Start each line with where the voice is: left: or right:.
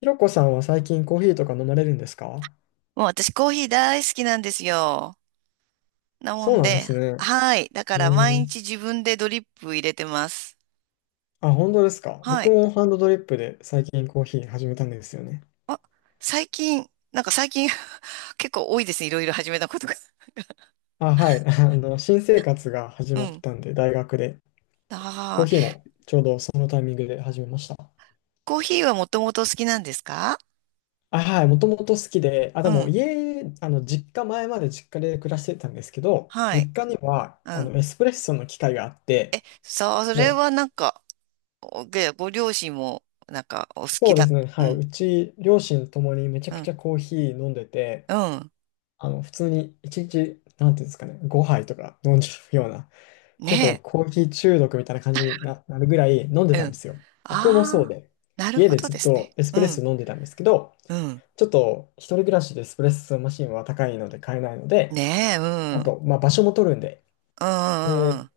left: ひろこさんは最近コーヒーとか飲まれるんですか？
right: もう私コーヒー大好きなんですよ。なも
left: そう
right: ん
left: なんで
right: で、
left: すね。
right: はい。だ
left: え
right: から毎
left: ー、
right: 日自分でドリップ入れてます。
left: あ、本当ですか。
right: は
left: 僕
right: い。
left: もハンドドリップで最近コーヒー始めたんですよね。
right: あ、最近、最近 結構多いですね。いろいろ始めたことが。
left: あ、はい。新生活が始
right: う
left: まっ
right: ん。
left: たんで、大学で。
right: あ
left: コーヒー
right: ー、
left: もそのタイミングで始めました。
right: コーヒーはもともと好きなんですか？
left: あ、はい。もともと好きで、あ、
right: う
left: でも
right: ん。
left: 家、あの、実家、前まで実家で暮らしてたんですけど、
right: はい。
left: 実家には、
right: うん。
left: エスプレッソの機械があって、
right: さあ、それ
left: もう、
right: はなんか、おでご両親もなんかお好き
left: そうで
right: だ。
left: すね。
right: う
left: はい。
right: ん。
left: うち、両親ともにめちゃ
right: う
left: くち
right: ん。
left: ゃコーヒー飲んでて、
right: うん。
left: 普通に一日、なんていうんですかね、5杯とか飲んじゃうような、結構
right: ね
left: コーヒー中毒みたいな感じになるぐらい飲んで
right: え。
left: た
right: う
left: ん
right: ん。
left: ですよ。僕もそう
right: ああ、
left: で、
right: なる
left: 家
right: ほ
left: で
right: ど
left: ず
right: で
left: っ
right: すね。
left: とエス
right: う
left: プレッソ
right: ん。
left: 飲んでたんですけど、
right: うん。
left: ちょっと一人暮らしでエスプレッソマシンは高いので買えないので、
right: ねえ、う
left: あ
right: ん。
left: と、まあ、場所も取るんで、
right: うん、
left: で、
right: うん、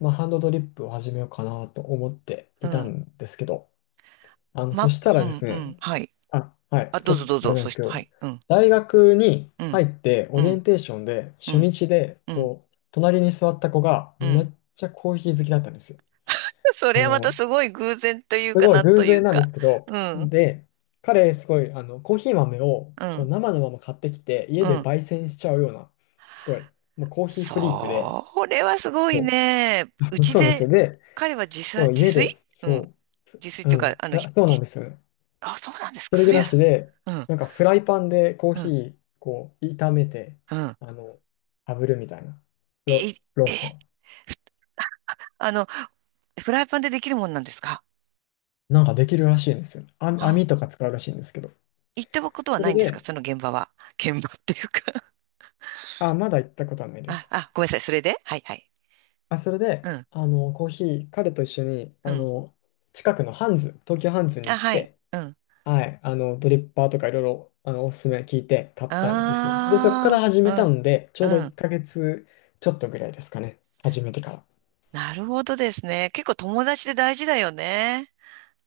left: まあ、ハンドドリップを始めようかなと思って
right: う
left: い
right: ん。
left: た
right: うん、
left: んですけど、そ
right: ま、
left: したら
right: う
left: です
right: ん、うん、
left: ね、
right: はい。
left: あ、はい、
right: あ、
left: ち
right: ど
left: ょ
right: うぞ
left: っと
right: どう
left: あれ
right: ぞ。
left: なんで
right: そ
left: す
right: し
left: け
right: て、は
left: ど、
right: い。うん、
left: 大学に
right: う
left: 入
right: ん、
left: ってオ
right: う
left: リエン
right: ん、
left: テーションで
right: う
left: 初
right: ん、
left: 日で、
right: うん、
left: こう、隣に座った子が
right: う
left: め
right: ん。
left: っちゃコーヒー好きだったんですよ。
right: そ
left: あ
right: れはまた
left: の、
right: すごい偶然とい
left: す
right: うか、
left: ごい
right: なん
left: 偶
right: とい
left: 然
right: う
left: なんで
right: か。
left: すけど、
right: うん、
left: で、彼すごい、コーヒー豆を
right: う
left: こう
right: ん、
left: 生のまま買ってきて、家
right: う
left: で
right: ん。
left: 焙煎しちゃうような、すごい、もうコーヒーフリークで、
right: それはすごい
left: そ
right: ね。う
left: う
right: ち
left: そうなんですよ。
right: で、
left: で、
right: 彼は自さ、
left: そう、
right: 自
left: 家
right: 炊？
left: で、
right: うん。
left: そ
right: 自炊っ
left: う、う
right: ていうか、
left: ん、
right: あ
left: ふ
right: の、
left: ら
right: ひ、
left: そうなん
right: ひ
left: ですよ。
right: あ、そうなんです
left: 一人
right: か。そ
left: 暮
right: れ
left: ら
right: は、
left: しで、
right: うん、
left: なんかフライパンでコー
right: う
left: ヒ
right: ん、
left: ー、こう、炒めて、
right: うん。
left: あの、炙るみたいな、ロ、
right: え、
left: ローソ
right: え、
left: ン。
right: あの、フライパンでできるもんなんですか？
left: なんかできるらしいんですよ。あ、網
right: う、
left: とか使うらしいんですけど。
right: 行ったことは
left: そ
right: な
left: れ
right: いんですか
left: で、
right: その現場は。現場っていうか、
left: あ、まだ行ったことはないで
right: あ、
left: す。
right: あ、ごめんなさい。それではい、はい。
left: あ、それで、
right: うん、
left: コーヒー、彼と一緒に、
right: うん。
left: 近くのハンズ、東京ハンズに行
right: あ、
left: っ
right: はい。
left: て、
right: うん。
left: はい、ドリッパーとかいろいろ、おすすめ聞いて買ったんですよね。で、そこから
right: あ
left: 始めた
right: あ、
left: ので、ち
right: う
left: ょう
right: ん、
left: ど
right: う
left: 1
right: ん。
left: ヶ月ちょっとぐらいですかね。始めてから。
right: なるほどですね。結構友達で大事だよね。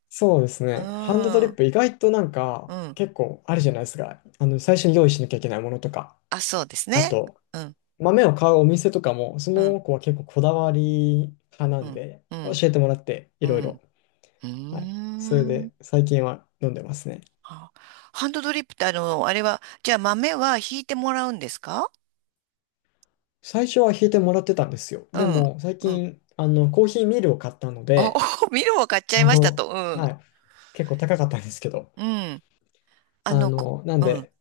left: そうです
right: う
left: ね。ハンドドリ
right: ん、う
left: ッ
right: ん。
left: プ意外となんか結構あるじゃないですか。最初に用意しなきゃいけないものとか。
right: あ、そうです
left: あ
right: ね。
left: と、
right: うん、
left: 豆を買うお店とかも、そ
right: うん、
left: の子は結構こだわり派な
right: う
left: ん
right: ん、
left: で、
right: う
left: 教
right: ん、
left: えてもらってい
right: う
left: ろいろ。
right: ん。う
left: はい。
right: ー
left: それ
right: ん。
left: で最近は飲んでますね。
right: あ、ハンドドリップってあの、あれは、じゃあ豆はひいてもらうんですか？
left: 最初は引いてもらってたんですよ。
right: う
left: で
right: ん、
left: も最
right: うん。
left: 近、コーヒーミルを買ったの
right: あ、
left: で、
right: おミルも買っちゃい
left: あ
right: ましたと。
left: の、
right: うん、
left: はい。結構高かったんですけど、
right: うん。あの、こ、
left: なん
right: うん、
left: で、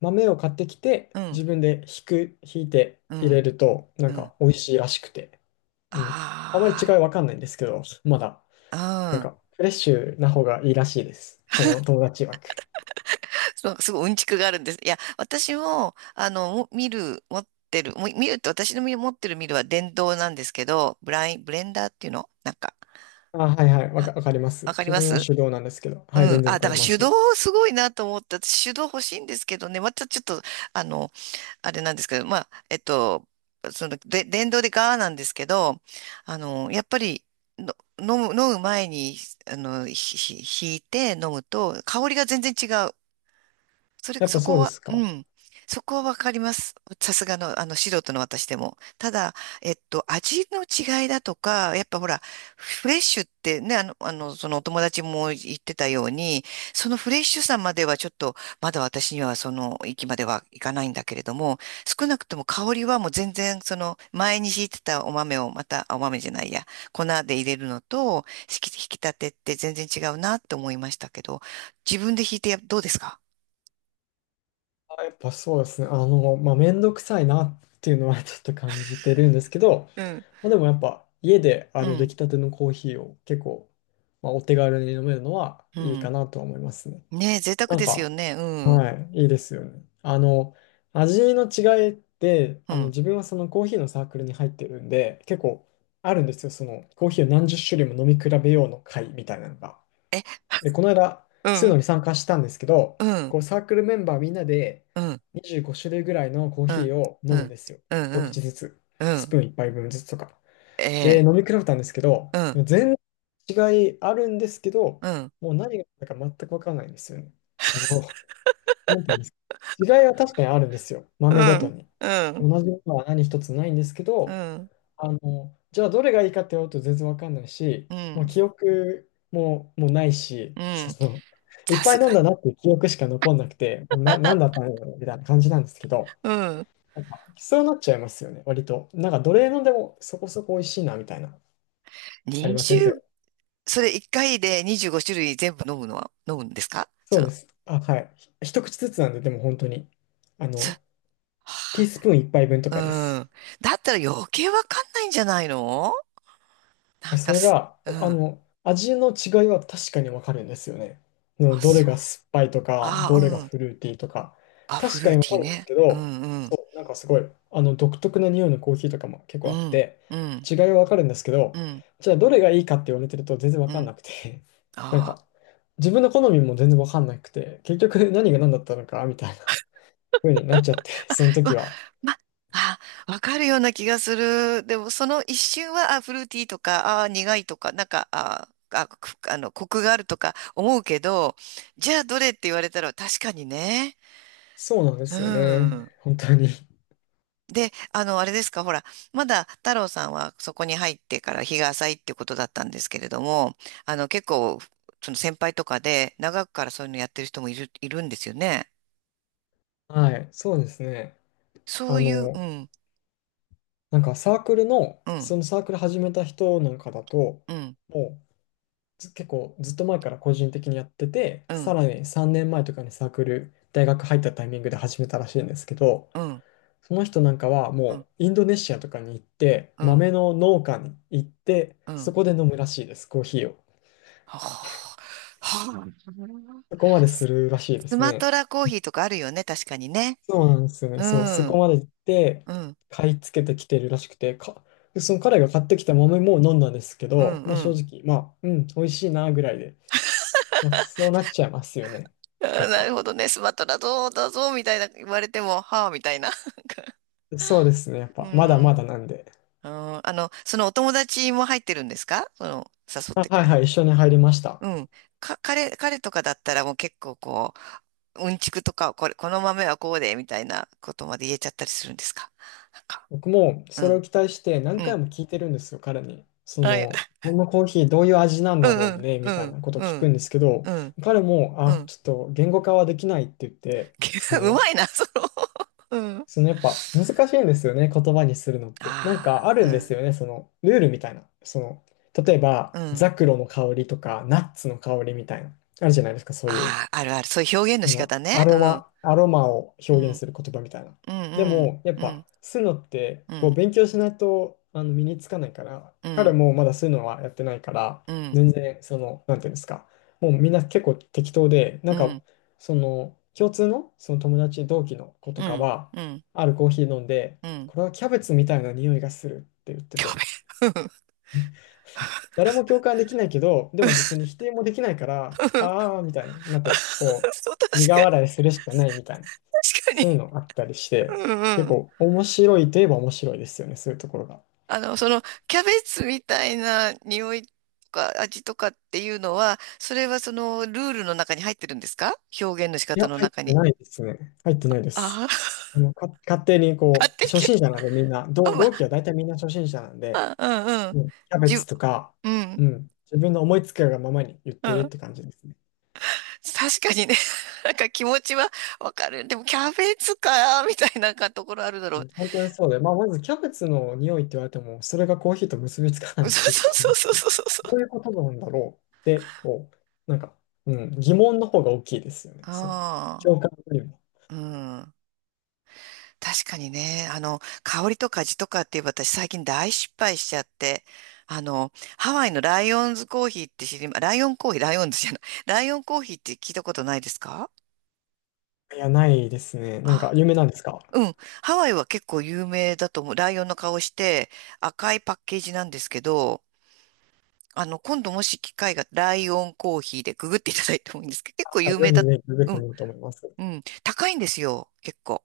left: 豆を買ってきて、
right: うん、
left: 自分でひいて
right: う
left: 入れ
right: ん、
left: ると、なん
right: うん。
left: か美味しいらしくて。うん。あまり違い
right: あ
left: わ
right: あ。
left: かんないんですけど、まだ、
right: う
left: なん
right: ん。
left: かフレッシュな方がいいらしいです。その友達曰く。
right: そうすごいうんちくがあるんです。いや、私も、あの、も見る、持ってる、も見るって私の見持ってる見るは電動なんですけど、ブライン、ブレンダーっていうのなんか、
left: あ、はいはい、わか、
right: あ、
left: わかります。
right: わかり
left: 自
right: ま
left: 分は
right: す。
left: 手動なんですけど、
right: う
left: はい、全
right: ん。
left: 然わ
right: あ、
left: か
right: だ
left: り
right: から
left: ま
right: 手
left: す。
right: 動すごいなと思った。私手動欲しいんですけどね。またちょっと、あの、あれなんですけど、まあ、その、で、電動でガーなんですけど、あの、やっぱり、の飲む、飲む前に、あの、ひ、ひ、ひいて飲むと、香りが全然違う。それ、
left: やっぱ
right: そ
left: そ
right: こ
left: うで
right: は、
left: すか。
right: うん。そこはわかります。さすがの、あの、素人の私でも。ただ、味の違いだとか、やっぱほら、フレッシュってね、あの、あの、そのお友達も言ってたように、そのフレッシュさまではちょっと、まだ私にはその域まではいかないんだけれども、少なくとも香りはもう全然、その、前に敷いてたお豆をまた、あ、お豆じゃないや、粉で入れるのと、引き、引き立てって全然違うなって思いましたけど、自分で引いてやどうですか？
left: やっぱそうですね。まあ、めんどくさいなっていうのは ちょっと感じてるんですけど、
right: うん、
left: まあ、でもやっぱ家で
right: う
left: 出
right: ん、
left: 来たてのコーヒーを結構、まあ、お手軽に飲めるのは
right: う
left: いい
right: ん。
left: かなとは思いますね。
right: ねえ、贅沢
left: なん
right: ですよ
left: か、
right: ね。うん、
left: はい、いいですよね。味の違いって、
right: うん。
left: 自分はそのコーヒーのサークルに入ってるんで、結構あるんですよ。そのコーヒーを何十種類も飲み比べようの会みたいなのが。
right: え、
left: で、この間、
right: う
left: スーノ
right: ん、
left: のに参加したんですけど、
right: うん、
left: こうサークルメンバーみんなで
right: うん、うん、
left: 25種類ぐらいのコー
right: う
left: ヒ
right: ん、
left: ーを
right: う
left: 飲むん
right: ん、
left: ですよ。
right: う
left: 一口
right: ん、
left: ずつ。
right: う
left: スプ
right: ん、
left: ーン1杯分ずつとか。
right: え
left: で、
right: え、
left: 飲み比べたんですけど、
right: う
left: で
right: ん、
left: も全然違いあるんですけど、
right: うん、
left: もう何が何だか全く分からないんですよね。そう。なんていうんですか。違いは確かにあるんですよ。
right: う
left: 豆ごと
right: ん、
left: に。
right: う
left: 同
right: ん、
left: じものは何一つないんですけ
right: う
left: ど、
right: ん、
left: じゃあどれがいいかって言われると全然わかんないし、
right: う
left: もう
right: ん、
left: 記憶も、もうないし、
right: うん。
left: その、いっ
right: さ
left: ぱ
right: す
left: い
right: が、
left: 飲んだなっていう記憶しか残んなくて、もうなんだったんだろうみたいな感じなんですけど、
right: うん。
left: なんか、きそうなっちゃいますよね、割と。なんか、どれ飲んでもそこそこ美味しいな、みたいな。ありません、そ
right: 20、
left: れ。
right: それ1回で25種類全部飲むのは、飲むんですか
left: そ
right: そ
left: うで
right: の、
left: す。あ、はい。一口ずつなんで、でも本当に。あ
right: そ、
left: の、ティー
right: は
left: スプーン一杯分とかで
right: あ、
left: す。
right: うん。だったら余計わかんないんじゃないの？なん
left: そ
right: か
left: れ
right: す、
left: が、
right: うん。
left: 味の違いは確かにわかるんですよね。うん
right: あ、
left: どれ
right: そう。
left: が酸っぱいとか、
right: あ、
left: どれが
right: うん。
left: フルーティーとか、
right: あ、フ
left: 確か
right: ル
left: に
right: ー
left: わ
right: テ
left: か
right: ィー
left: るんです
right: ね。
left: け
right: う
left: ど、
right: ん、うん。
left: そう、なんかすごい、独特な匂いのコーヒーとかも結
right: う
left: 構あっ
right: ん、
left: て、
right: うん、
left: 違いはわかるんですけ
right: う
left: ど、
right: ん、
left: じゃあどれがいいかって言われてると全然わ
right: う
left: かん
right: ん。
left: なくて、なん
right: ああ、
left: か、自分の好みも全然わかんなくて、結局何が何だったのか、みたいな風になっちゃって、その
right: う
left: 時
right: わ、
left: は。
right: ま、あ、わかるような気がする。でも、その一瞬は、あ、フルーティーとか、あ、苦いとか、なんか、ああ、あ、く、あの、コクがあるとか思うけど、じゃあ、どれって言われたら、確かにね。
left: そうなんで
right: う
left: すよね。
right: ん。
left: 本当に。
right: で、あの、あれですか、ほら、まだ太郎さんはそこに入ってから日が浅いってことだったんですけれども、あの、結構、その先輩とかで、長くからそういうのやってる人もいる、いるんですよね。
left: はい、そうですね。
right: そ
left: あ
right: ういう、う
left: の、
right: ん。
left: なんかサークルの、
right: うん、
left: そのサークル始めた人なんかだと、
right: うん、
left: もうず結構ずっと前から個人的にやってて、
right: う
left: さ
right: ん、
left: らに3年前とかにサークル、大学入ったタイミングで始めたらしいんですけど、
right: うん、
left: その人なんかは
right: うん、
left: もうインドネシアとかに行って、
right: うん、
left: 豆の農家に行って、
right: う
left: そ
right: ん。
left: こで飲むらしいです、コーヒーを。
right: はあ、はあ、
left: そこまでするらしいで
right: ス
left: す
right: マ
left: ね。
right: トラコーヒーとかあるよね、確かにね。
left: そうなんですよね。
right: う
left: そう、そ
right: ん、う
left: こ
right: ん、
left: まで行って、
right: うん、
left: 買い付けてきてるらしくて、でその彼が買ってきた豆も飲んだんですけ
right: う
left: ど、まあ正
right: ん。
left: 直、まあ、うん、美味しいなぐらいで、まあ、そうなっちゃいますよね。
right: あ
left: やっ
right: ー、な
left: ぱ。
right: るほどね、スマトラどうだぞ、みたいな言われても、はあ、みたいな。
left: そうですね。やっ
right: う
left: ぱ、まだま
right: ん。
left: だなんで。
right: あー、あの、そのお友達も入ってるんですかその、誘っ
left: あ、
right: て
left: は
right: く
left: い
right: れ。
left: はい、一緒に入りました。
right: うん。か、彼、彼とかだったらもう結構こう、うんちくとか、これ、この豆はこうで、みたいなことまで言えちゃったりするんですか？なんか、
left: 僕も
right: う
left: それを
right: ん、
left: 期待して何
right: う
left: 回
right: ん。
left: も聞いてるんですよ、彼に。そ
right: はい、
left: の、このコーヒーどういう味なん
right: う
left: だ
right: ん、
left: ろ
right: う
left: う
right: ん、
left: ね、み
right: う
left: たい
right: ん、
left: なことを聞くんです
right: う
left: けど、
right: ん、
left: 彼も、
right: う
left: あ、
right: ん。
left: ちょっと言語化はできないって言って、そ
right: う
left: の、
right: まいな、その。うん。
left: そのやっぱ難しいんですよね、言葉にするのって。なんかあ
right: あ
left: るんです
right: あ、
left: よね、そのルールみたいな。その、例えば、
right: うん、うん。
left: ザクロの香りとか、ナッツの香りみたいな。あるじゃないですか、そういう。
right: ああ、あるある。そういう表現の
left: そ
right: 仕
left: の
right: 方ね。
left: ア
right: う
left: ロ
right: ん。
left: マ、アロマを
right: う
left: 表現
right: ん、
left: する言葉みたいな。
right: うん、
left: で
right: うん、
left: も、やっ
right: う
left: ぱ、
right: ん、
left: 吸うのって、
right: う
left: こう、
right: ん、
left: 勉強しないと、身につかないから、
right: う
left: 彼
right: ん、
left: もまだ吸うのはやってないから、
right: うん、
left: 全然、その、なんていうんですか、もうみんな結構適当で、なん
right: う
left: か、
right: ん、
left: その、共通の、その友達、同期の子と
right: う
left: か
right: ん、
left: は、
right: うん、
left: あるコーヒー飲んで、
right: うん。
left: これはキャベツみたいな匂いがするって言って
right: や
left: て、
right: べ。うん、
left: 誰も共感できないけど、でも別に否定もできないから、
right: うん。
left: ああ、みたいになって、こ
right: そう、
left: う、
right: 確
left: 苦
right: かに、
left: 笑いするしかないみたいな。
right: 確かに。
left: そういうのあったりし
right: う
left: て、
right: ん、
left: 結
right: うん。
left: 構面白いといえば面白いですよね、そういうところが。
right: あの、その、キャベツみたいな匂いとか味とかっていうのは、それはそのルールの中に入ってるんですか、表現の仕
left: いや、
right: 方の
left: 入っ
right: 中
left: て
right: に。
left: ないですね。入ってないです。
right: ああ、
left: 勝手にこ
right: 勝手
left: う、
right: に
left: 初心
right: 決
left: 者なんでみんな、同、
right: め、
left: 同期は大体みんな初心者なんで、
right: まあ、うん、うん。
left: うん、キャベ
right: じ
left: ツ
right: ゅ、
left: とか、
right: う
left: う
right: ん、
left: ん、自分の思いつくがままに言っ
right: う
left: てるっ
right: ん。
left: て感じですね。
right: 確かにね、なんか気持ちはわかる。でもキャベツか、みたいなところあるだ
left: う
right: ろ
left: ん、
right: う。
left: 本当にそうで、まあ、まずキャベツの匂いって言われても、それがコーヒーと結びつか な
right: そう
left: いっていうところ
right: そ
left: も
right: う
left: あっ
right: そう
left: て、
right: そうそうそ
left: どうい
right: う。
left: うことなんだろうって、こう、なんか、うん、疑問の方が大きいですよね。その、
right: あ
left: 共感よりも。
right: あ、うん。確かにね、あの、香りとか味とかって私最近大失敗しちゃって、あの、ハワイのライオンズコーヒーって知りま、ライオンコーヒー、ライオンズじゃない、ライオンコーヒーって聞いたことないですか？
left: いや、ないですね。なんか、
right: あ、
left: 有名なんですか？
right: うん。ハワイは結構有名だと思う。ライオンの顔して赤いパッケージなんですけど、あの、今度もし機会がライオンコーヒーでググっていただいてもいいんですけど、結構
left: あ
right: 有
left: ぜ
right: 名
left: ひ
right: だ。
left: ぜひ、ググっ
right: う
left: てみ
right: ん。
left: ようと思います。
right: うん。高いんですよ。結構。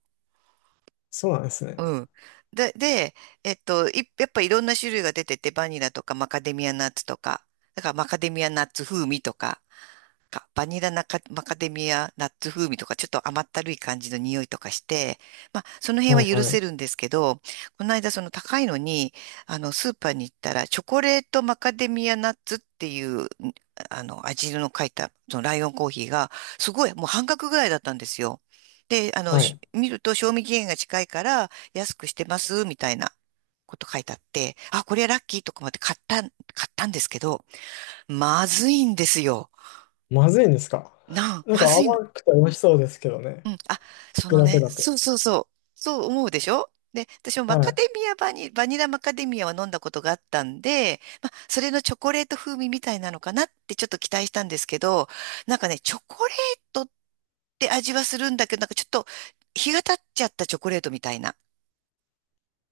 left: そうなんですね。
right: うん。で、で、い、やっぱいろんな種類が出てて、バニラとかマカデミアナッツとか、だからマカデミアナッツ風味とか、かバニラナカマカデミアナッツ風味とかちょっと甘ったるい感じの匂いとかして、まあその
left: は
right: 辺
left: い
right: は許
left: はい。
right: せるんですけど、この間その高いのに、あのスーパーに行ったらチョコレートマカデミアナッツっていう、あの味の書いたそのライオンコーヒーがすごいもう半額ぐらいだったんですよ。で、あの、
left: はい。
right: し見ると賞味期限が近いから安くしてますみたいなこと書いてあって、あ、これはラッキーとか思って買ったんですけど、まずいんですよ。
left: まずいんですか？
right: な あ、
left: なん
right: ま
left: か
right: ずいの。
left: 甘くて美味しそうですけどね。
right: うん。あ、
left: 聞
right: そ
left: く
right: の
left: だけ
right: ね、
left: だと。
right: そうそうそう。そう思うでしょ。で、私もマ
left: は
right: カ
left: い。
right: デミアバニ、バニラマカデミアは飲んだことがあったんで、まあ、それのチョコレート風味みたいなのかなってちょっと期待したんですけど、なんかね、チョコレートって味はするんだけど、なんかちょっと日が経っちゃったチョコレートみたいな。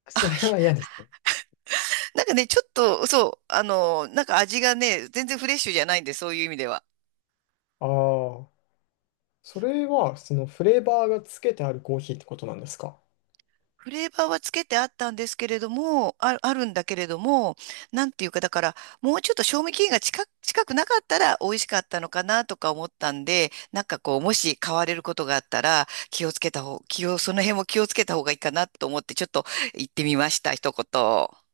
left: それは
right: あ、
left: 嫌ですね。
right: なんかね、ちょっと、そう、あの、なんか味がね、全然フレッシュじゃないんで、そういう意味では。
left: ああ、それは、そのフレーバーがつけてあるコーヒーってことなんですか？
right: フレーバーはつけてあったんですけれども、あ、あるんだけれども、なんていうか、だから、もうちょっと賞味期限が近く、近くなかったら美味しかったのかなとか思ったんで、なんかこう、もし買われることがあったら、気をつけた方、気を、その辺も気をつけた方がいいかなと思って、ちょっと言ってみました、一言。